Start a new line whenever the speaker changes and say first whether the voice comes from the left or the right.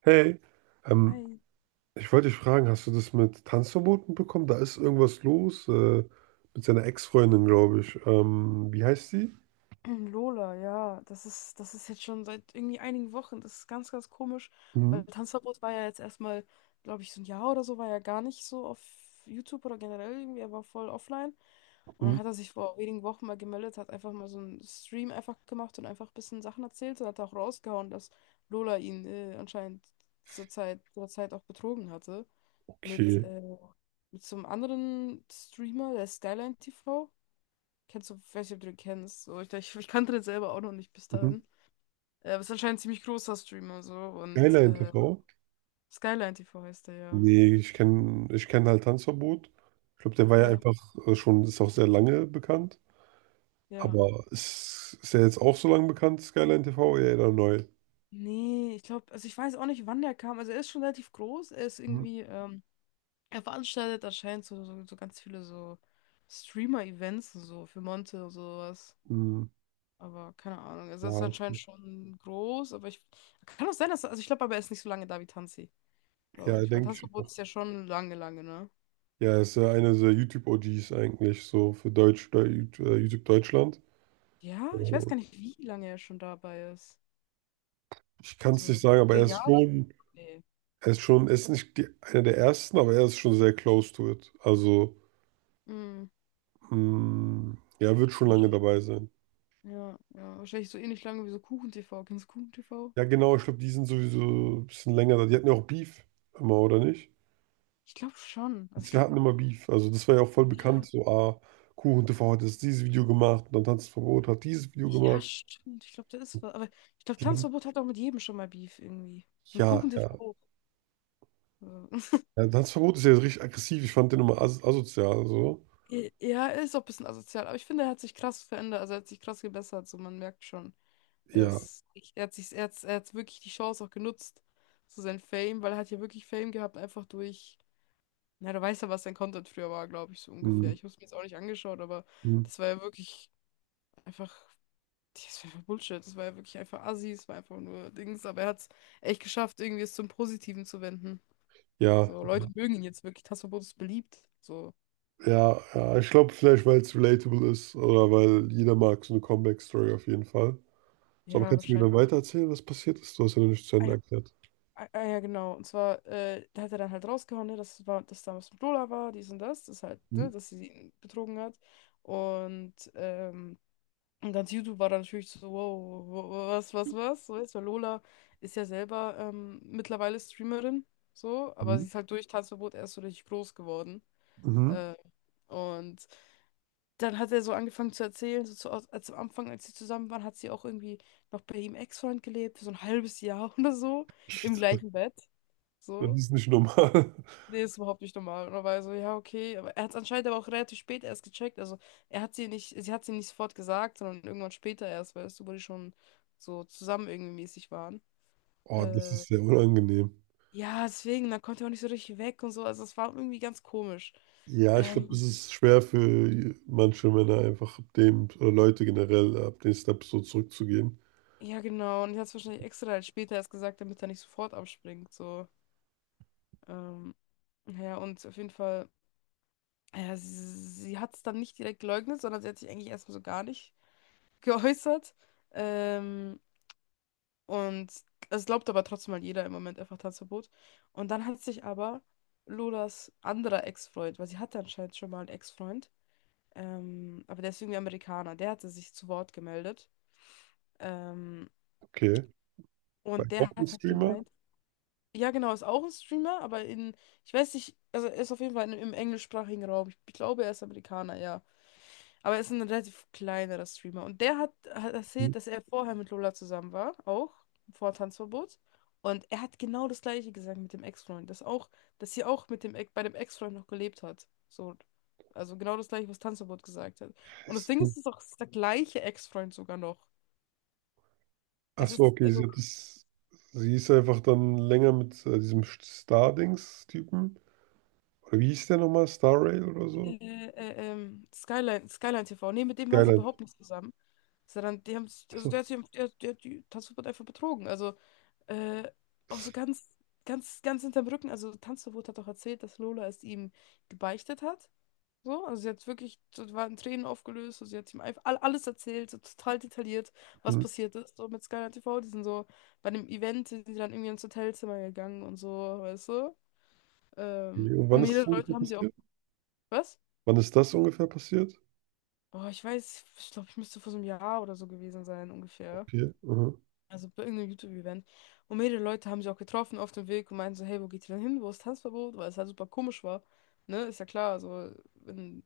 right: Hey, ähm,
left: Ei,
right: ich wollte dich fragen, hast du das mit Tanzverboten bekommen? Da ist irgendwas los, mit seiner Ex-Freundin, glaube ich. Wie heißt sie?
left: Lola, ja, das ist jetzt schon seit irgendwie einigen Wochen. Das ist ganz, ganz komisch,
right: Mhm.
left: weil Tanzverbot war ja jetzt erstmal, glaube ich, so ein Jahr oder so, war ja gar nicht so auf YouTube oder generell irgendwie, er war voll offline. Und dann
right: Mhm.
left: hat er sich vor wenigen Wochen mal gemeldet, hat einfach mal so einen Stream einfach gemacht und einfach ein bisschen Sachen erzählt und hat auch rausgehauen, dass Lola ihn anscheinend zur Zeit auch betrogen hatte. Mit,
right: Okay.
left: äh, mit so einem anderen Streamer, der Skyline TV. Kennst du, ich weiß nicht, ob du den kennst. So, ich kannte den selber auch noch nicht bis
right: Mhm.
left: dahin. Aber ist anscheinend ein ziemlich großer Streamer so. Und
right: Skyline TV?
left: Skyline TV heißt der ja.
right: Nee, ich kenn halt Tanzverbot. Ich glaube, der war ja
left: Ja,
right: einfach schon, ist auch sehr lange bekannt.
left: ja.
right: Aber ist er jetzt auch so lange bekannt, Skyline TV? Ja, oder neu?
left: Nee, ich glaube, also ich weiß auch nicht, wann der kam. Also er ist schon relativ groß. Er ist
right: Mhm.
left: irgendwie, er veranstaltet anscheinend so ganz viele so Streamer-Events und so für Monte und sowas.
right: Mhm.
left: Aber keine Ahnung. Also
right: Ja,
left: er ist anscheinend
right: okay.
left: schon groß, aber ich. Kann auch sein, dass. Also ich glaube aber, er ist nicht so lange da wie Tanzi, glaube
right: Ja,
left: ich. Weil
right: denke
left: Tanzi
right: ich auch.
left: ist ja schon lange, lange, ne?
right: Ja, ist ja einer der YouTube-OGs eigentlich, so für Deutsch, YouTube Deutschland.
left: Ja, ich weiß
right: So,
left: gar nicht, wie lange er schon dabei ist.
right: ich kann es nicht
left: So
right: sagen, aber er
left: zehn
right: ist
left: Jahre?
right: schon,
left: Nee.
right: er ist nicht die, einer der ersten, aber er ist schon sehr close to it. Also,
left: Mm.
right: ja, wird schon
left: Ja,
right: lange
left: wahrscheinlich,
right: dabei sein.
left: ja, ja, wahrscheinlich so ähnlich lange wie so Kuchen-TV. Kennst du Kuchen-TV?
right: Ja, genau, ich glaube, die sind sowieso ein bisschen länger da. Die hatten ja auch Beef immer, oder nicht?
left: Ich glaube schon.
right: Die
left: Also ich
right: zwei
left: glaube,
right: hatten immer Beef. Also, das war ja auch voll bekannt,
left: ja,
right: so, Kuchen, KuchenTV hat jetzt dieses Video gemacht und dann Tanzverbot hat dieses Video
left: ja,
right: gemacht.
left: stimmt. Ich glaube, da ist was. Aber ich glaube,
right: Die haben,
left: Tanzverbot hat auch mit jedem schon mal Beef irgendwie. Und
right: ja, ja.
left: Kuchen-TV auch. Ja.
right: Ja, Tanzverbot ist ja richtig aggressiv. Ich fand den immer as asozial. So.
left: Ja, er ist auch ein bisschen asozial, aber ich finde, er hat sich krass verändert, also er hat sich krass gebessert, so man merkt schon. Er
right: Ja.
left: ist, er hat sich, er hat wirklich die Chance auch genutzt, so sein Fame, weil er hat ja wirklich Fame gehabt, einfach durch, na, du weißt ja, was sein Content früher war, glaube ich, so ungefähr.
right: Hm,
left: Ich habe es mir jetzt auch nicht angeschaut, aber
right: hm.
left: das war ja wirklich einfach, das war einfach Bullshit, das war ja wirklich einfach Assi, es war einfach nur Dings, aber er hat es echt geschafft, irgendwie es zum Positiven zu wenden.
right: Ja,
left: So, Leute mögen ihn jetzt wirklich, Tasso Bodo ist beliebt, so,
right: ja, ja. Ich glaube, vielleicht, weil es relatable ist oder weil jeder mag so eine Comeback-Story auf jeden Fall. So, aber
left: ja,
right: kannst du mir dann
left: wahrscheinlich.
right: weitererzählen, was passiert ist? Du hast ja noch nicht zu Ende erklärt.
left: Ah, ah, ja, genau. Und zwar, da hat er dann halt rausgehauen, ne, dass es war, dass damals mit Lola war, dies und das, das halt,
right: Mhm.
left: ne, dass sie ihn betrogen hat. Und, ähm, und ganz YouTube war dann natürlich so, wow, was, was, was, so ist, weil Lola ist ja selber mittlerweile Streamerin, so, aber
right: Mhm.
left: sie ist halt durch Tanzverbot erst so richtig groß geworden.
right: Mhm.
left: Äh, und dann hat er so angefangen zu erzählen, so zu, als am Anfang, als sie zusammen waren, hat sie auch irgendwie noch bei ihm Ex-Freund gelebt, für so ein halbes Jahr oder so, im
right: Shit.
left: gleichen Bett.
right: Das
left: So.
right: ist nicht normal.
left: Nee, ist überhaupt nicht normal. Und er war so, ja, okay. Aber er hat es anscheinend aber auch relativ spät erst gecheckt. Also er hat sie nicht, sie hat sie nicht sofort gesagt, sondern irgendwann später erst, weißt du, wo die schon so zusammen irgendwie mäßig waren.
right: Oh, das
left: Äh,
right: ist sehr unangenehm.
left: ja, deswegen, dann konnte er auch nicht so richtig weg und so. Also es war irgendwie ganz komisch.
right: Ja, ich glaube, es
left: Ähm,
right: ist schwer für manche Männer einfach ab dem, oder Leute generell, ab den Steps so zurückzugehen.
left: ja, genau. Und er hat es wahrscheinlich extra halt später erst gesagt, damit er nicht sofort abspringt. So. Ähm, ja, und auf jeden Fall, ja, sie hat es dann nicht direkt geleugnet, sondern sie hat sich eigentlich erstmal so gar nicht geäußert. Ähm, Und es glaubt aber trotzdem mal jeder im Moment einfach Tanzverbot. Und dann hat sich aber Lolas anderer Ex-Freund, weil sie hatte anscheinend schon mal einen Ex-Freund, aber der ist irgendwie Amerikaner, der hatte sich zu Wort gemeldet. Ähm,
right: Okay. Bei
left: und
right: auch
left: der
right: ein
left: hat halt
right: Streamer?
left: gemeint, ja genau, ist auch ein Streamer, aber in, ich weiß nicht, also er ist auf jeden Fall in, im englischsprachigen Raum. Ich glaube, er ist Amerikaner, ja. Aber er ist ein relativ kleinerer Streamer. Und der hat erzählt, dass er vorher mit Lola zusammen war, auch vor Tanzverbot. Und er hat genau das Gleiche gesagt mit dem Ex-Freund. Dass auch, dass sie auch mit dem, bei dem Ex-Freund noch gelebt hat. So, also genau das Gleiche, was Tanzverbot gesagt hat. Und das Ding ist,
right: Mhm.
left: es ist auch der gleiche Ex-Freund sogar noch.
right: Ach
left: Es
right: so,
left: ist,
right: okay, sie
left: also,
right: hat das, sie ist einfach dann länger mit diesem Star-Dings-Typen. Oder wie hieß der nochmal? Star Rail oder so?
left: äh, Skyline TV. Nee, mit dem war sie
right: Skyline.
left: überhaupt nicht zusammen. Sondern die haben,
right: Ach
left: also
right: so.
left: der hat sie, die Tanzverbot einfach betrogen. Also, Äh, auch so ganz hinterm Rücken. Also Tanzverbot hat auch erzählt, dass Lola es ihm gebeichtet hat. So, also sie hat wirklich, so, war in Tränen aufgelöst, so, sie hat ihm einfach alles erzählt, so total detailliert, was
right: Hm.
left: passiert ist. So mit Skyline TV, die sind so bei dem Event, sind sie dann irgendwie ins Hotelzimmer gegangen und so, weißt du?
right: Okay. Und
left: Und
right: wann ist das
left: mehrere Leute
right: ungefähr
left: haben sie auch,
right: passiert?
left: was?
right: Wann ist das ungefähr passiert?
left: Oh, ich weiß, ich glaube, ich müsste vor so einem Jahr oder so gewesen sein, ungefähr.
right: Okay, aha.
left: Also bei irgendeinem YouTube-Event. Und mehrere Leute haben sich auch getroffen auf dem Weg und meinten so, hey, wo geht ihr denn hin? Wo ist Tanzverbot? Weil es halt super komisch war. Ne, ist ja klar, also wenn,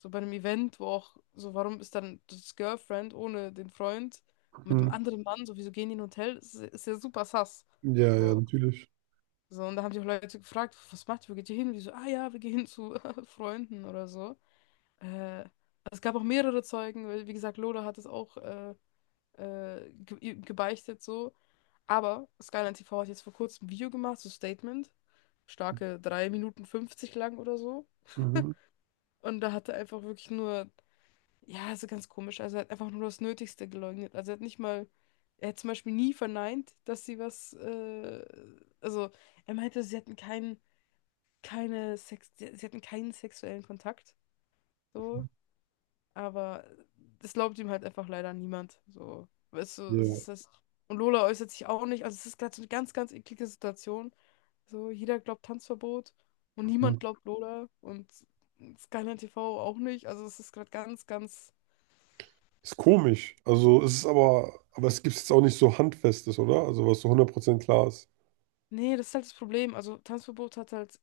left: so bei einem Event, wo auch, so warum ist dann das Girlfriend ohne den Freund mit
right: Hm.
left: einem anderen Mann, so wieso gehen die in ein Hotel? Ist ja super sus.
right: Ja, ja,
left: So,
right: natürlich.
left: so, und da haben sich auch Leute gefragt, was macht ihr, wo geht ihr hin? Wie so, ah ja, wir gehen hin zu Freunden oder so. Äh, Es gab auch mehrere Zeugen, weil, wie gesagt, Lola hat es auch ge gebeichtet so. Aber Skyline TV hat jetzt vor kurzem ein Video gemacht, so Statement, starke 3:50 lang oder so.
right: Mhm.
left: Und da hat er einfach wirklich nur, ja, also ganz komisch, also er hat einfach nur das Nötigste geleugnet. Also er hat nicht mal, er hat zum Beispiel nie verneint, dass sie was, also er meinte, sie hatten keinen, keine Sex, sie hatten keinen sexuellen Kontakt. So, aber das glaubt ihm halt einfach leider niemand. So, weißt du, das
right: Ja.
left: ist das. Und Lola äußert sich auch nicht. Also es ist gerade so eine ganz, ganz eklige Situation. So, jeder glaubt Tanzverbot und
right: Hm.
left: niemand glaubt Lola und Skyline TV auch nicht. Also es ist gerade ganz, ganz.
right: Ist komisch. Also es ist aber es gibt jetzt auch nicht so Handfestes, oder? Also was so 100% klar ist.
left: Nee, das ist halt das Problem. Also Tanzverbot hat halt.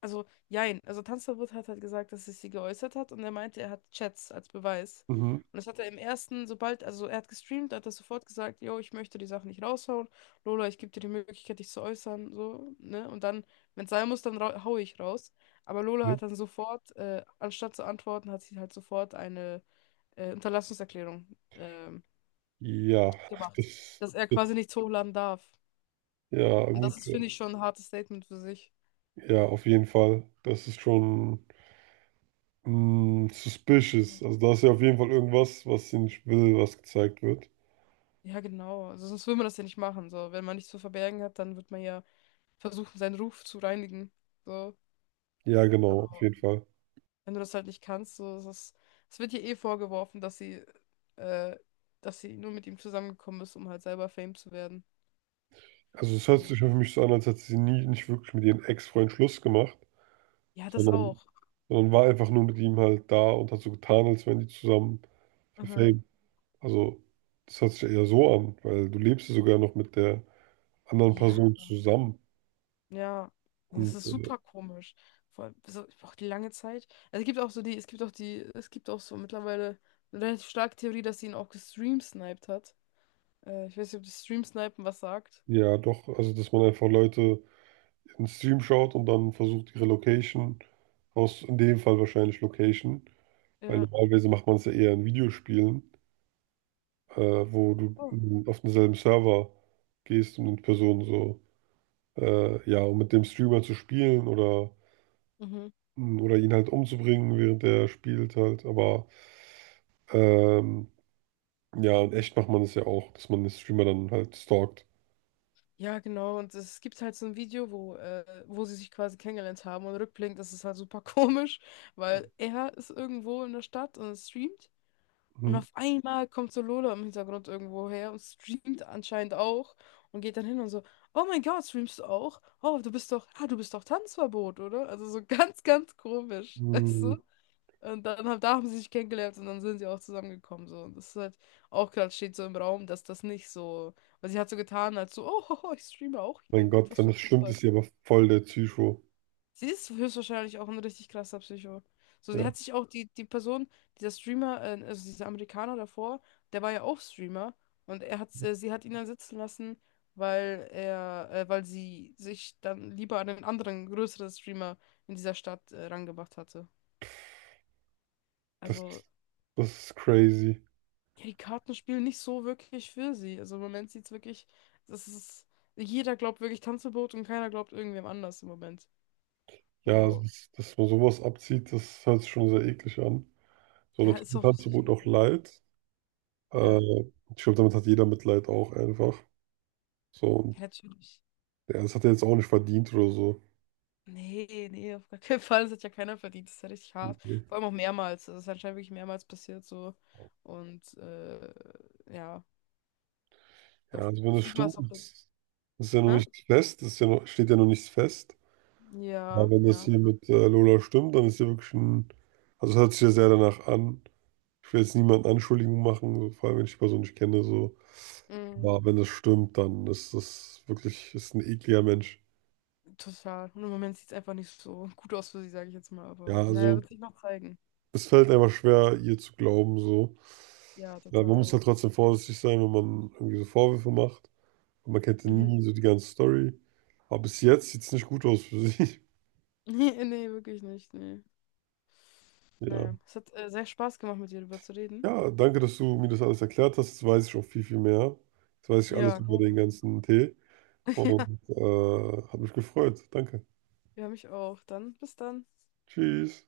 left: Also, jein. Also, Tanzverbot hat halt gesagt, dass es sie geäußert hat und er meinte, er hat Chats als Beweis.
right: Mhm.
left: Und das hat er im ersten, sobald, also er hat gestreamt, hat er sofort gesagt, yo, ich möchte die Sachen nicht raushauen. Lola, ich gebe dir die Möglichkeit, dich zu äußern, so, ne? Und dann, wenn es sein muss, dann hau ich raus. Aber Lola
right: Ja,
left: hat dann sofort, anstatt zu antworten, hat sie halt sofort eine Unterlassungserklärung ähm,
right: ja,
left: gemacht,
right: das,
left: dass er quasi
right: das,
left: nichts hochladen darf.
right: ja,
left: Und
right: gut.
left: das ist, finde ich, schon ein hartes Statement für sich.
right: Ja, auf jeden Fall. Das ist schon. Mm, suspicious. Also da ist ja auf jeden Fall irgendwas, was sie nicht will, was gezeigt wird.
left: Ja, genau. Also sonst will man das ja nicht machen. So, wenn man nichts zu verbergen hat, dann wird man ja versuchen, seinen Ruf zu reinigen. So.
right: Ja, genau, auf
left: Aber
right: jeden Fall.
left: wenn du das halt nicht kannst, so, es ist, es wird ihr eh vorgeworfen, äh, dass sie nur mit ihm zusammengekommen ist, um halt selber Fame zu werden.
right: Also es hört
left: So.
right: sich für mich so an, als hätte sie nie nicht wirklich mit ihrem Ex-Freund Schluss gemacht,
left: Ja, das
right: sondern,
left: auch.
right: sondern war einfach nur mit ihm halt da und hat so getan, als wären die zusammen für
left: Aha.
right: Fame. Also das hört sich eher so an, weil du lebst ja sogar noch mit der anderen
left: Ja,
right: Person zusammen.
left: ja. Nee, das
right: Und
left: ist super komisch. Vor allem, so, ich brauche die lange Zeit. Also es gibt auch so die, es gibt auch die, es gibt auch so mittlerweile eine relativ starke Theorie, dass sie ihn auch gestreamsniped hat. Ich weiß nicht, ob das Stream Snipen was sagt.
right: ja, doch, also dass man einfach Leute in den Stream schaut und dann versucht, ihre Location, aus in dem Fall wahrscheinlich Location. Weil
left: Ja.
right: normalerweise macht man es ja eher in Videospielen, wo du
left: Oh.
right: auf denselben Server gehst und mit Personen so, ja, um mit dem Streamer zu spielen oder,
left: Mhm.
right: oder ihn halt umzubringen, während er spielt halt. Aber ähm, ja, in echt macht man es ja auch, dass man den Streamer dann halt stalkt.
left: Ja, genau. Und es gibt halt so ein Video, wo, wo sie sich quasi kennengelernt haben. Und rückblickend ist es halt super komisch, weil er ist irgendwo in der Stadt und streamt. Und
right: Mhm.
left: auf einmal kommt so Lola im Hintergrund irgendwo her und streamt anscheinend auch. Und geht dann hin und so, oh mein Gott, streamst du auch? Oh, du bist doch, ah, du bist doch Tanzverbot, oder? Also so ganz, ganz komisch. Weißt du?
right: Mm,
left: Und dann haben, da haben sie sich kennengelernt und dann sind sie auch zusammengekommen. So. Und das ist halt auch gerade steht so im Raum, dass das nicht so. Weil sie hat so getan, als so, oh, ich streame auch
right: mein
left: hier. Wie,
right: Gott,
left: was
right: wenn
left: für
right: das
left: ein
right: stimmt,
left: Zufall.
right: ist sie aber voll der Psycho.
left: Sie ist höchstwahrscheinlich auch ein richtig krasser Psycho. So, sie
right: Ja,
left: hat sich auch die, die Person, dieser Streamer, also dieser Amerikaner davor, der war ja auch Streamer. Und er hat, sie hat ihn dann sitzen lassen, weil er, weil sie sich dann lieber an einen anderen größeren Streamer in dieser Stadt, rangemacht hatte.
right: das
left: Also.
right: ist, das ist crazy.
left: Ja, die Karten spielen nicht so wirklich für sie. Also im Moment sieht's wirklich, das ist, jeder glaubt wirklich Tanzverbot und keiner glaubt irgendwem anders im Moment.
right: Ja, das,
left: So,
right: ist- dass man sowas abzieht, das hört sich schon sehr eklig an. So, da
left: ja,
right: tut
left: ist
right: mir
left: auch richtig.
right: Tanzverbot auch
left: Irgendwie.
right: leid. Äh,
left: Ja,
right: Ich glaube, damit hat jeder Mitleid auch einfach. So,
left: ja,
right: und
left: natürlich.
right: ja, das hat er jetzt auch nicht verdient oder so.
left: Nee, nee, auf gar keinen Fall. Das hat ja keiner verdient. Das ist ja richtig hart.
right: Nee.
left: Vor allem auch mehrmals. Das ist anscheinend wirklich mehrmals passiert so. Und ja,
right: Ja,
left: so
right: also wenn das
left: viel man
right: stimmt,
left: es auch.
right: ist ja noch
left: Hä?
right: nichts fest, ist ja noch, steht ja noch nichts fest.
left: Ja,
right: Aber wenn das
left: ja.
right: hier mit Lola stimmt, dann ist ja wirklich ein, also es hört sich ja sehr danach an. Ich will jetzt niemanden Anschuldigungen machen, so, vor allem wenn ich die Person nicht kenne, so.
left: Mm,
right: Aber wenn das stimmt, dann ist das wirklich, ist ein ekliger Mensch.
left: total. Und im Moment sieht es einfach nicht so gut aus für sie, sage ich jetzt mal.
right: Ja,
left: Aber naja,
right: also
left: wird sich noch zeigen.
right: es fällt einfach schwer, ihr zu glauben, so.
left: Ja,
right: Ja, man muss
left: total.
right: halt trotzdem vorsichtig sein, wenn man irgendwie so Vorwürfe macht. Und man kennt ja
left: Mhm.
right: nie so die ganze Story. Aber bis jetzt sieht es nicht gut aus für sie.
left: Nee, nee, wirklich nicht. Nee.
right: Ja.
left: Naja, es hat sehr Spaß gemacht, mit dir darüber zu reden.
right: Ja, danke, dass du mir das alles erklärt hast. Jetzt weiß ich auch viel, viel mehr. Jetzt weiß ich alles
left: Ja,
right: über den
left: ja,
right: ganzen Tee. Und hat mich gefreut. Danke.
left: ja, mich auch. Dann, bis dann.
right: Tschüss.